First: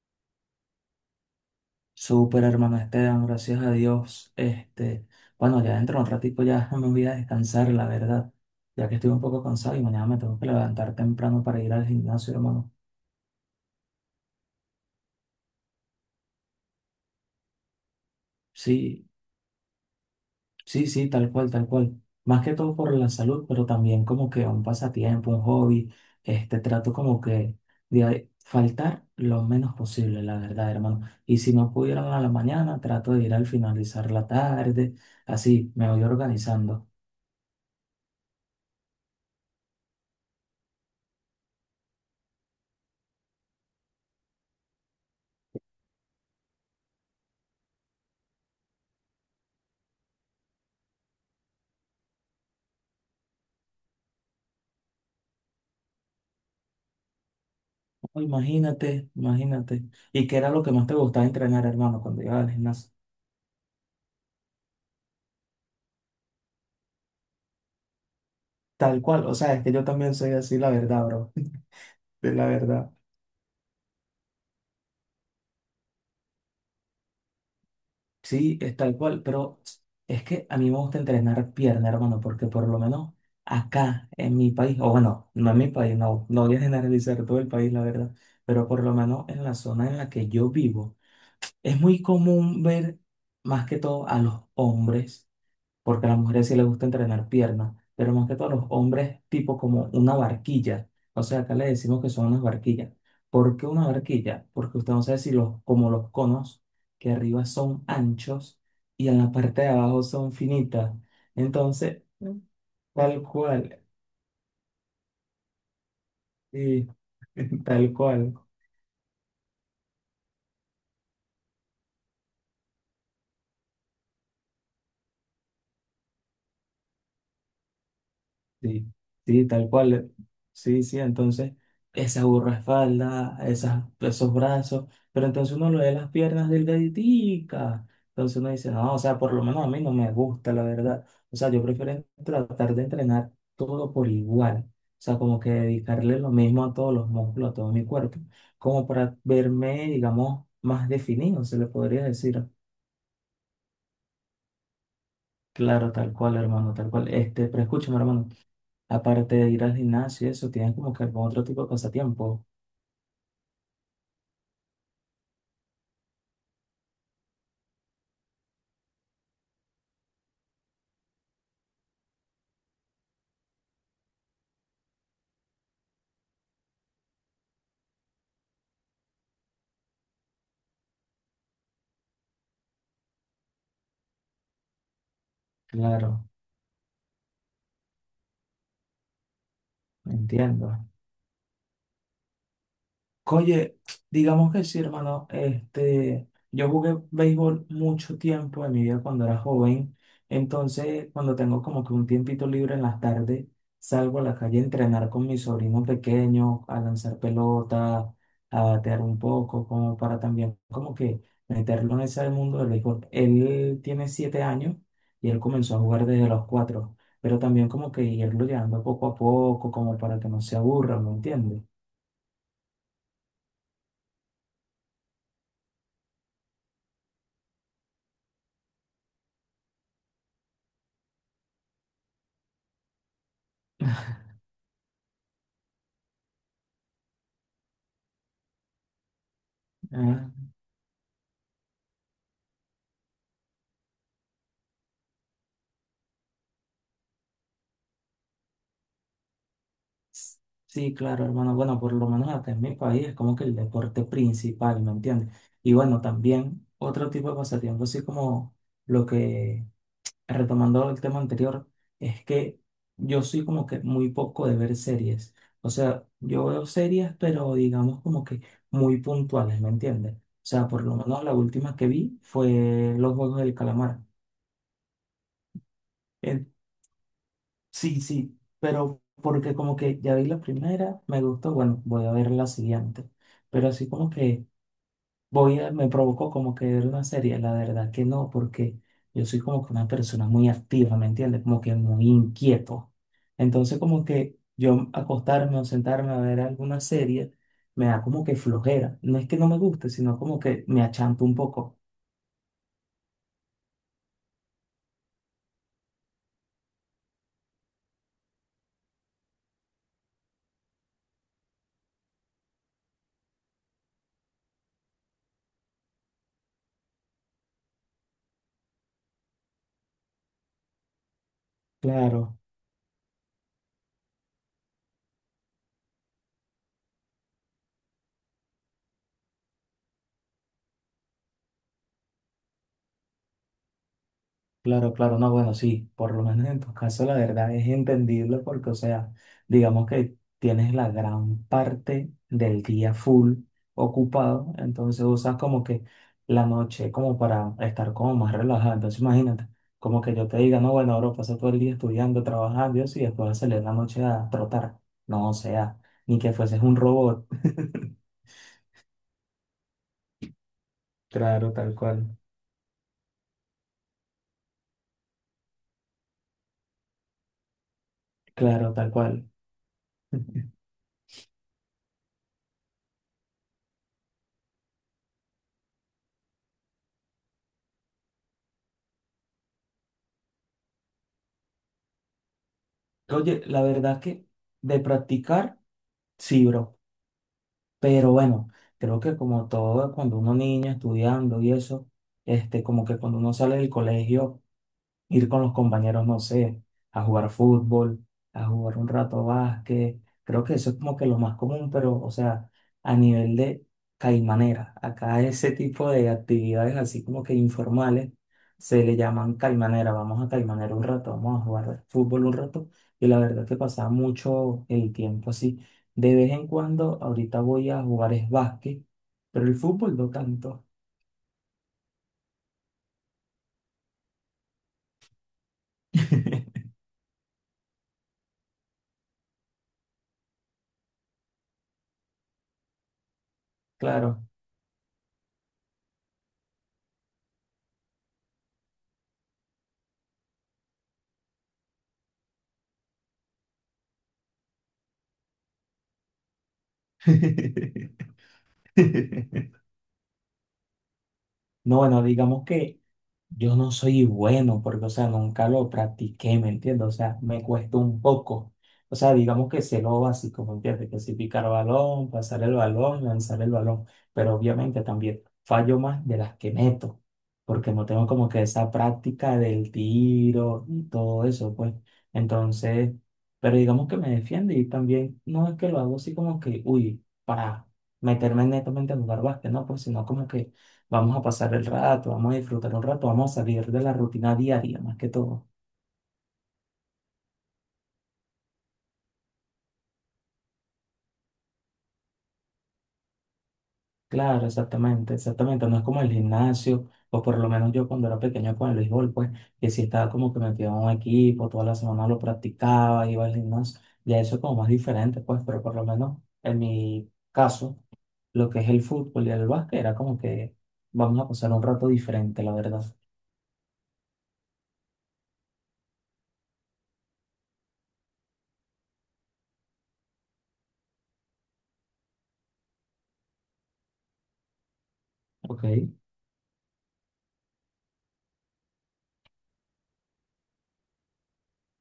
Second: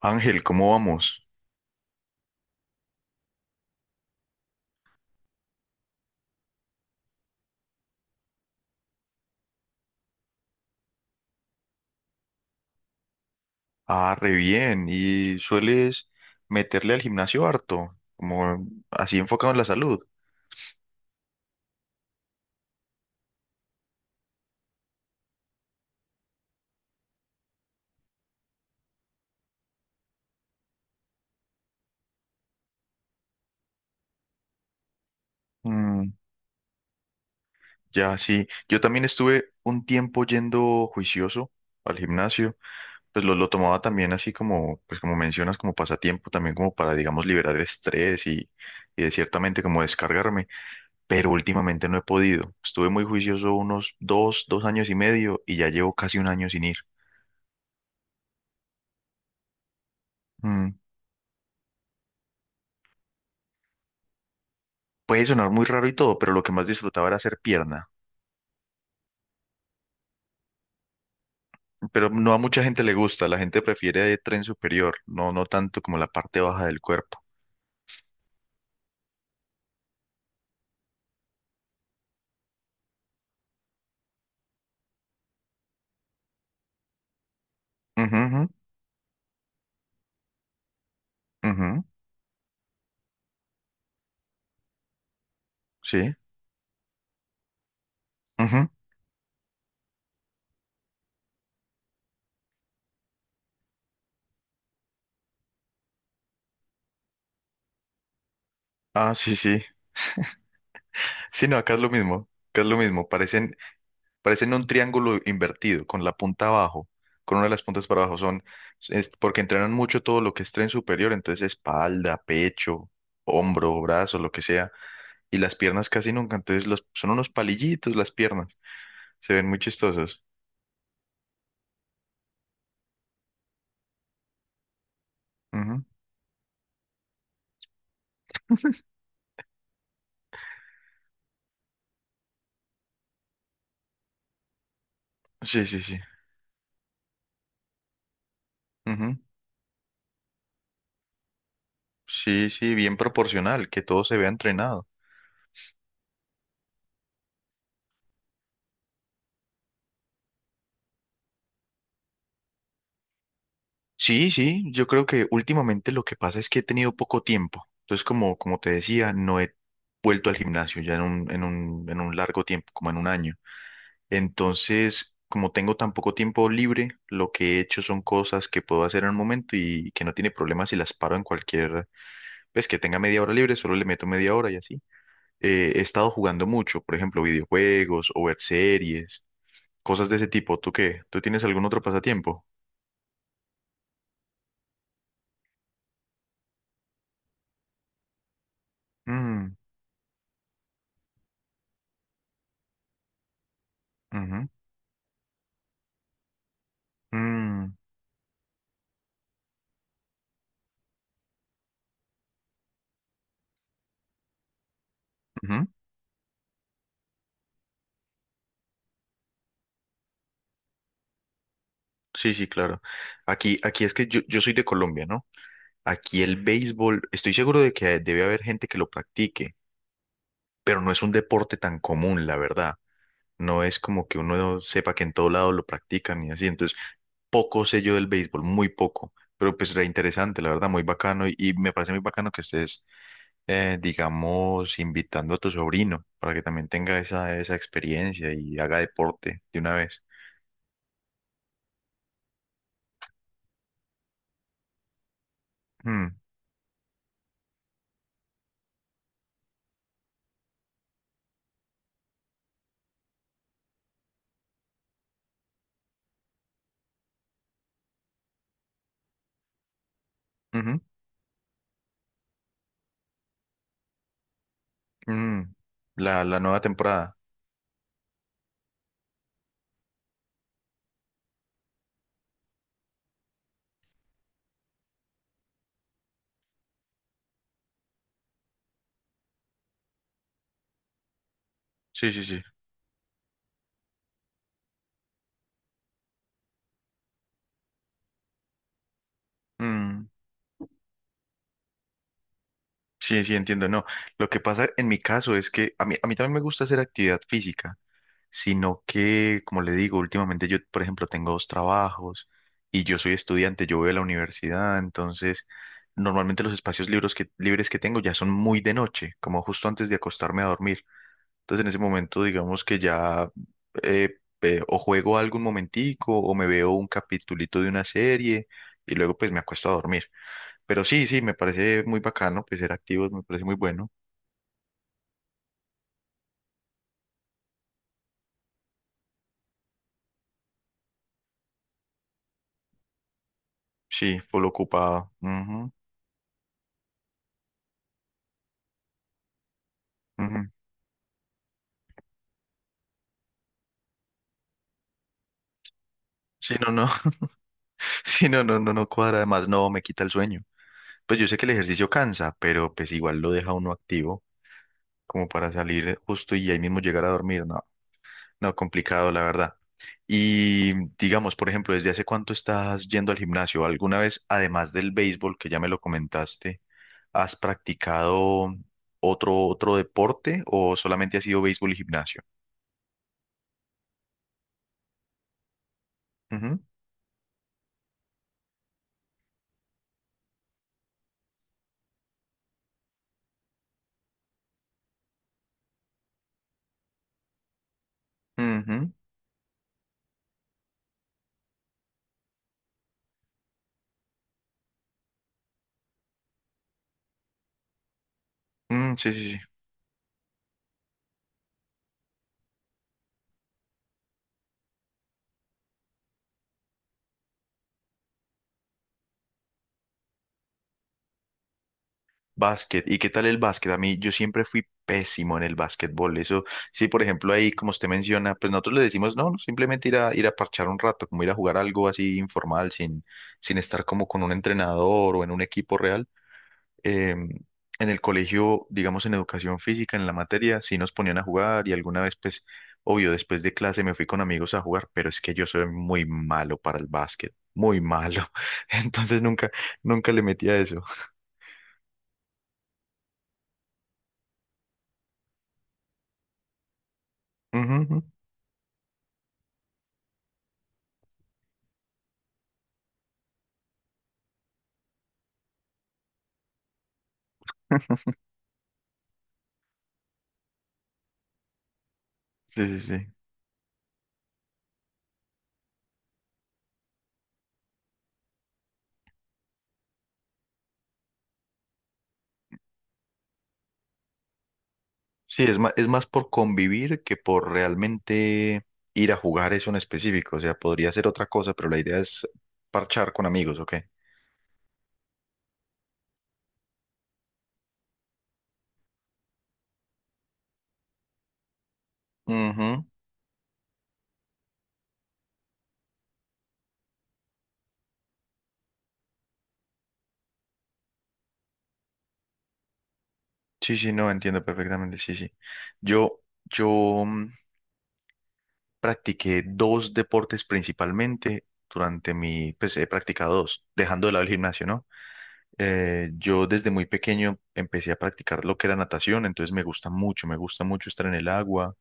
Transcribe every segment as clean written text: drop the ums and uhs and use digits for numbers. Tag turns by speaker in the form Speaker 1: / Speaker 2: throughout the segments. Speaker 1: Ángel, ¿cómo vamos?
Speaker 2: Súper hermano Esteban, gracias a Dios. Bueno, ya dentro de un ratico ya me voy a descansar, la verdad, ya que estoy un poco cansado y mañana me tengo que levantar temprano para ir al gimnasio, hermano.
Speaker 1: Ah, re bien. ¿Y sueles meterle al gimnasio harto? Como
Speaker 2: Sí,
Speaker 1: así enfocado en la salud.
Speaker 2: sí, sí, tal cual, tal cual. Más que todo por la salud, pero también como que un pasatiempo, un hobby. Trato como que de faltar lo menos posible, la verdad, hermano. Y si no pudiera a la mañana, trato de ir al finalizar la tarde, así me voy
Speaker 1: Mm,
Speaker 2: organizando.
Speaker 1: ya, sí. Yo también estuve un tiempo yendo juicioso al gimnasio. Pues lo tomaba también así como, pues como mencionas, como pasatiempo, también como para, digamos, liberar el estrés y de ciertamente como descargarme. Pero últimamente no he podido. Estuve muy juicioso unos dos años y medio y ya llevo casi un año sin ir.
Speaker 2: Oh, imagínate, imagínate. ¿Y qué era lo que
Speaker 1: Mm.
Speaker 2: más te gustaba entrenar, hermano, cuando ibas al gimnasio?
Speaker 1: Puede sonar muy raro y todo, pero lo que más disfrutaba era hacer pierna.
Speaker 2: Tal cual, o sea, es que yo también soy así, la verdad, bro.
Speaker 1: Pero
Speaker 2: De
Speaker 1: no a
Speaker 2: la
Speaker 1: mucha gente
Speaker 2: verdad.
Speaker 1: le gusta, la gente prefiere tren superior, no, no tanto como la parte baja del cuerpo.
Speaker 2: Sí, es tal cual, pero es que a mí me gusta entrenar pierna, hermano, porque por lo menos acá, en mi país, o bueno, no en mi país, no, no voy a generalizar todo el país, la verdad,
Speaker 1: Ujú, ujú,
Speaker 2: pero por lo menos en la zona en la que yo vivo, es
Speaker 1: ujú,
Speaker 2: muy común ver más que todo a los hombres porque a
Speaker 1: sí.
Speaker 2: las mujeres sí les gusta entrenar piernas, pero más que todo a los
Speaker 1: Ujú.
Speaker 2: hombres tipo como una barquilla. O sea, acá le decimos que son unas barquillas. ¿Por qué una barquilla? Porque usted no sabe si los, como los conos que arriba son anchos y
Speaker 1: Ah,
Speaker 2: en la
Speaker 1: sí, sí.
Speaker 2: parte de abajo son finitas.
Speaker 1: Sí, no, acá es lo
Speaker 2: Entonces,
Speaker 1: mismo, acá es lo mismo.
Speaker 2: Tal
Speaker 1: Parecen,
Speaker 2: cual,
Speaker 1: parecen un triángulo invertido, con la punta abajo,
Speaker 2: sí,
Speaker 1: con una de las puntas
Speaker 2: tal
Speaker 1: para abajo.
Speaker 2: cual.
Speaker 1: Es porque entrenan mucho todo lo que es tren superior, entonces espalda, pecho, hombro, brazo, lo que sea. Y las piernas casi nunca, entonces los, son unos palillitos las piernas.
Speaker 2: Sí,
Speaker 1: Se
Speaker 2: sí,
Speaker 1: ven muy
Speaker 2: tal cual.
Speaker 1: chistosos.
Speaker 2: Sí, sí, entonces esa espalda, esas, esos brazos, pero entonces uno lo
Speaker 1: Ujú.
Speaker 2: ve las piernas delgaditicas. Entonces uno dice, no, o sea, por lo menos a mí no me gusta, la verdad. O sea, yo prefiero tratar de entrenar todo por igual. O sea, como que
Speaker 1: Sí, sí, sí.
Speaker 2: dedicarle lo mismo a todos los músculos, a todo mi cuerpo, como
Speaker 1: Ujú.
Speaker 2: para verme, digamos, más definido, se le podría
Speaker 1: Sí,
Speaker 2: decir.
Speaker 1: sí, bien proporcional, que todo se vea entrenado.
Speaker 2: Claro, tal cual, hermano, tal cual. Pero escúchame, hermano. Aparte de ir al gimnasio, eso, tienes como que algún otro tipo de pasatiempo.
Speaker 1: Sí, sí, yo creo que últimamente lo que pasa es que he tenido poco tiempo. Entonces, como te decía, no he vuelto al gimnasio ya en un largo tiempo, como en un año. Entonces, como tengo tan poco tiempo libre, lo que he hecho son cosas que puedo hacer en un momento y que no tiene problema si las paro en cualquier, pues que tenga media hora libre, solo le meto media hora y así. He estado
Speaker 2: Claro,
Speaker 1: jugando mucho, por ejemplo, videojuegos o ver series. Cosas de ese tipo. ¿Tú
Speaker 2: entiendo.
Speaker 1: qué? ¿Tú tienes algún otro pasatiempo?
Speaker 2: Oye, digamos que sí, hermano. Yo jugué béisbol mucho tiempo en mi vida cuando era
Speaker 1: Mm,
Speaker 2: joven. Entonces, cuando tengo como que un tiempito libre en las tardes, salgo a la
Speaker 1: ujú,
Speaker 2: calle a entrenar con mis sobrinos pequeños, a lanzar
Speaker 1: mm,
Speaker 2: pelota, a batear un poco, como para también como que meterlo en ese mundo del béisbol. Él tiene 7 años y él
Speaker 1: ujú.
Speaker 2: comenzó a jugar desde los 4, pero también como que irlo llevando poco a poco, como para que no se aburra, ¿me entiendes?
Speaker 1: Sí, sí, claro. Aquí es que yo soy de Colombia, ¿no? Aquí el béisbol, estoy seguro de que debe haber gente que lo practique, pero no es un deporte tan común, la verdad. No es como que uno sepa que en todo lado lo practican y así. Entonces, poco sé yo del béisbol, muy poco. Pero pues era interesante, la verdad, muy bacano y me parece muy bacano que estés digamos, invitando a tu sobrino para que también tenga esa, esa experiencia y haga deporte de una vez.
Speaker 2: Sí, claro, hermano. Bueno, por lo menos acá en mi país es como que el deporte principal, ¿me entiendes? Y bueno,
Speaker 1: Mm,
Speaker 2: también otro tipo de pasatiempo, así como lo que, retomando el tema anterior, es que yo soy como que muy poco de ver series. O sea, yo veo series, pero digamos como que muy puntuales, ¿me entiendes? O sea,
Speaker 1: ujú,
Speaker 2: por lo menos la última que vi fue Los Juegos del Calamar.
Speaker 1: mm. La nueva temporada.
Speaker 2: Sí, sí, pero porque como que ya vi la primera, me gustó, bueno, voy a ver la siguiente. Pero así como que voy a, me provocó como que ver una serie, la verdad que no, porque yo soy como que una persona muy activa, ¿me entiendes? Como que muy
Speaker 1: Sí, sí, sí.
Speaker 2: inquieto. Entonces como que yo acostarme o sentarme a ver alguna serie me da como que flojera. No es que no me guste,
Speaker 1: Mm,
Speaker 2: sino como que me achanto un poco.
Speaker 1: sí, sí, entiendo. No, lo que pasa en mi caso es que a mí también me gusta hacer actividad física, sino que, como le digo, últimamente yo, por ejemplo, tengo dos trabajos y yo soy estudiante, yo voy a la universidad, entonces normalmente los espacios libres libres que tengo ya son muy de noche, como justo antes de acostarme a dormir. Entonces en ese momento
Speaker 2: Claro.
Speaker 1: digamos que ya o juego algo un momentico o me veo un capitulito de una serie y luego pues me acuesto a dormir. Pero sí, sí, me parece muy bacano, pues ser activos me parece muy bueno.
Speaker 2: Claro, claro, no, bueno, sí, por lo menos en tu caso la verdad es entendible porque, o sea, digamos que tienes la gran parte del día full
Speaker 1: Sí, full
Speaker 2: ocupado, entonces
Speaker 1: ocupado.
Speaker 2: usas como
Speaker 1: Ujú,
Speaker 2: que la noche como para estar como más relajado. Entonces imagínate, como que yo te
Speaker 1: ujú.
Speaker 2: diga, no, bueno, ahora pasa todo el día estudiando, trabajando y eso, y después salir en la noche a trotar. No, o sea, ni que
Speaker 1: Sí,
Speaker 2: fueses
Speaker 1: no,
Speaker 2: un
Speaker 1: no.
Speaker 2: robot.
Speaker 1: Sí, no, no, no, no cuadra. Además, no, me quita el sueño. Pues yo sé que el
Speaker 2: Claro, tal
Speaker 1: ejercicio
Speaker 2: cual.
Speaker 1: cansa, pero pues igual lo deja uno activo como para salir justo y ahí mismo llegar a dormir, ¿no? No,
Speaker 2: Claro, tal
Speaker 1: complicado, la
Speaker 2: cual.
Speaker 1: verdad. Y digamos, por ejemplo, ¿desde hace cuánto estás yendo al gimnasio? ¿Alguna vez, además del béisbol, que ya me lo comentaste, has practicado otro deporte o solamente ha sido béisbol y gimnasio?
Speaker 2: Oye, la verdad que de practicar, sí,
Speaker 1: Ujú,
Speaker 2: bro. Pero bueno, creo que como todo, cuando uno niño estudiando y eso, como que cuando uno sale del colegio ir con los compañeros, no sé, a jugar fútbol, a jugar un
Speaker 1: ujú,
Speaker 2: rato básquet. Creo que eso es como que lo más común, pero, o sea, a nivel de caimanera, acá ese tipo de actividades así como que informales se
Speaker 1: mm,
Speaker 2: le
Speaker 1: sí, sí,
Speaker 2: llaman
Speaker 1: sí.
Speaker 2: caimanera. Vamos a caimanera un rato, vamos a jugar fútbol un rato. Y la verdad que pasaba mucho el tiempo así. De vez en cuando, ahorita voy a jugar es básquet, pero el fútbol no tanto.
Speaker 1: Básquet. ¿Y qué tal el básquet? A mí, yo siempre fui pésimo en el básquetbol. Eso, sí, por ejemplo, ahí, como usted menciona, pues nosotros le decimos, no, no, simplemente ir a, parchar un rato, como ir a jugar algo así informal, sin estar como con
Speaker 2: Claro.
Speaker 1: un entrenador o en un equipo real. En el colegio, digamos en educación física, en la materia, sí nos ponían a jugar y alguna vez, pues, obvio, después de clase me fui con amigos a jugar, pero es que yo soy muy malo para el básquet, muy malo. Entonces nunca le metí a eso.
Speaker 2: No, bueno, digamos que yo no soy bueno porque, o sea, nunca lo practiqué, ¿me entiendes? O sea, me
Speaker 1: Ujú,
Speaker 2: cuesta
Speaker 1: ujú.
Speaker 2: un poco. O sea, digamos que sé lo básico, ¿me entiendes? Que si picar balón, pasar el balón, lanzar el balón. Pero obviamente también fallo más de las que meto, porque no tengo como que esa práctica del tiro y todo eso, pues.
Speaker 1: Sí, sí,
Speaker 2: Entonces,
Speaker 1: sí.
Speaker 2: pero digamos que me defiende y también no es que lo hago así como que, uy, para meterme netamente a jugar básquet, ¿no? Pues sino como que vamos a pasar el rato, vamos a disfrutar un rato, vamos a salir de la rutina diaria más que
Speaker 1: Sí,
Speaker 2: todo.
Speaker 1: es más por convivir que por realmente ir a jugar eso en específico. O sea, podría ser otra cosa, pero la idea es parchar con amigos, ¿ok?
Speaker 2: Claro, exactamente, exactamente. No es como el gimnasio, o por lo menos yo cuando era pequeño con el béisbol, pues, que si estaba como que metido en un equipo, toda la semana lo
Speaker 1: Ujú.
Speaker 2: practicaba, iba al gimnasio. Ya eso es como más diferente, pues, pero por lo menos en mi caso, lo que es el fútbol y el básquet era como que vamos a pasar un rato diferente, la verdad.
Speaker 1: Sí, sí, no, entiendo perfectamente, sí, sí. Yo, yo, mm, practiqué dos deportes principalmente durante mi, pues he practicado dos, dejando de lado el gimnasio, ¿no?
Speaker 2: Ok,
Speaker 1: Yo desde muy pequeño empecé a practicar lo que era natación, entonces me gusta mucho estar en el agua,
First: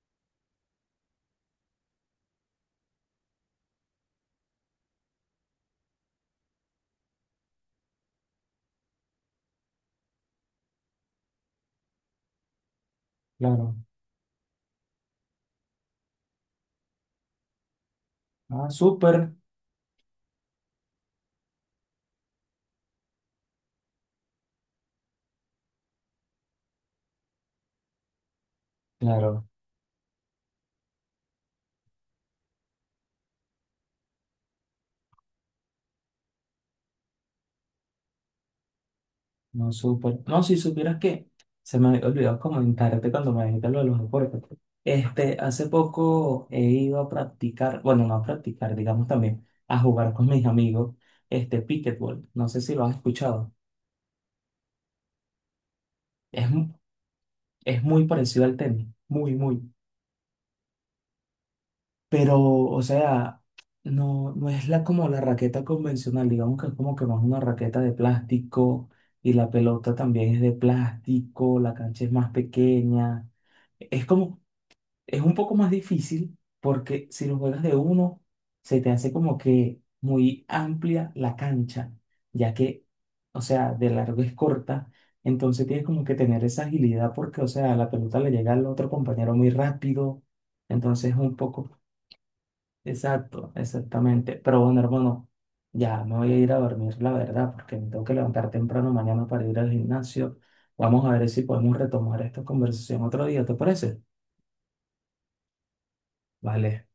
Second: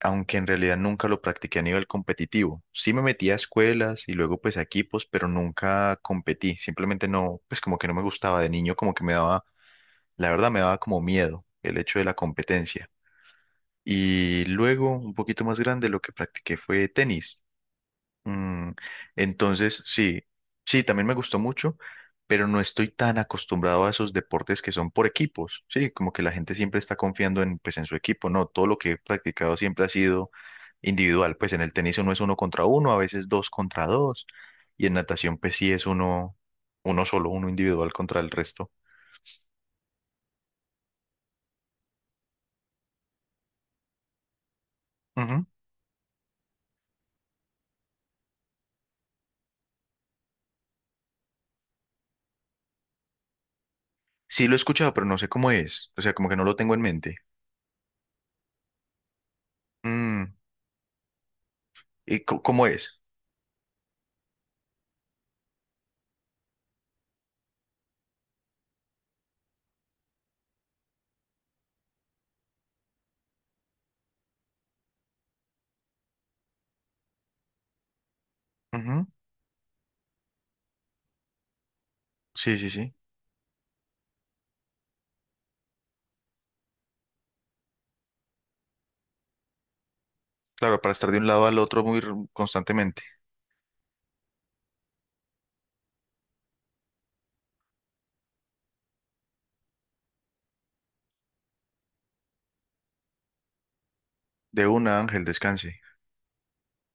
Speaker 1: aunque en realidad nunca lo practiqué a nivel competitivo. Sí me metí a escuelas y luego pues a equipos, pero nunca competí, simplemente no, pues como que no me gustaba de niño, como que me daba, la verdad me daba como miedo el hecho de la competencia.
Speaker 2: claro.
Speaker 1: Y luego, un poquito más grande, lo que practiqué fue tenis.
Speaker 2: Ah,
Speaker 1: Mm,
Speaker 2: súper,
Speaker 1: entonces, sí, sí, también me gustó mucho, pero no estoy tan acostumbrado a esos deportes que son por equipos, sí, como que la gente siempre está confiando en, pues, en su equipo, no, todo lo que he
Speaker 2: claro.
Speaker 1: practicado siempre ha sido individual, pues en el tenis uno es uno contra uno, a veces dos contra dos, y en natación pues sí es uno, uno solo, uno individual contra el resto.
Speaker 2: No, súper. No, si supieras que se me había olvidado comentarte cuando me dijiste lo de los deportes.
Speaker 1: Ujú.
Speaker 2: Hace poco he ido a practicar, bueno, no a practicar, digamos también, a jugar con mis amigos, pickleball. No sé si lo has escuchado.
Speaker 1: Sí lo he escuchado, pero no sé cómo es, o sea, como que no
Speaker 2: Es,
Speaker 1: lo tengo en mente.
Speaker 2: es muy parecido al tenis, muy, muy.
Speaker 1: Mm, ¿Y
Speaker 2: Pero,
Speaker 1: cómo
Speaker 2: o
Speaker 1: es?
Speaker 2: sea, no, no es la, como la raqueta convencional, digamos que es como que más una raqueta de plástico y la pelota también es de plástico, la cancha es más pequeña. Es como es un poco más difícil porque si lo juegas de uno, se te
Speaker 1: Ujú.
Speaker 2: hace como que muy amplia la cancha, ya
Speaker 1: Sí, sí,
Speaker 2: que,
Speaker 1: sí.
Speaker 2: o sea, de largo es corta, entonces tienes como que tener esa agilidad porque, o sea, la pelota le llega al otro compañero muy rápido,
Speaker 1: Claro, para estar
Speaker 2: entonces es
Speaker 1: de un
Speaker 2: un
Speaker 1: lado al
Speaker 2: poco,
Speaker 1: otro muy constantemente.
Speaker 2: exacto, exactamente. Pero bueno, hermano, ya me voy a ir a dormir, la verdad, porque me tengo que levantar temprano mañana para ir al gimnasio. Vamos a ver si podemos retomar esta conversación otro día, ¿te parece?
Speaker 1: De una, Ángel, descanse.
Speaker 2: Vale.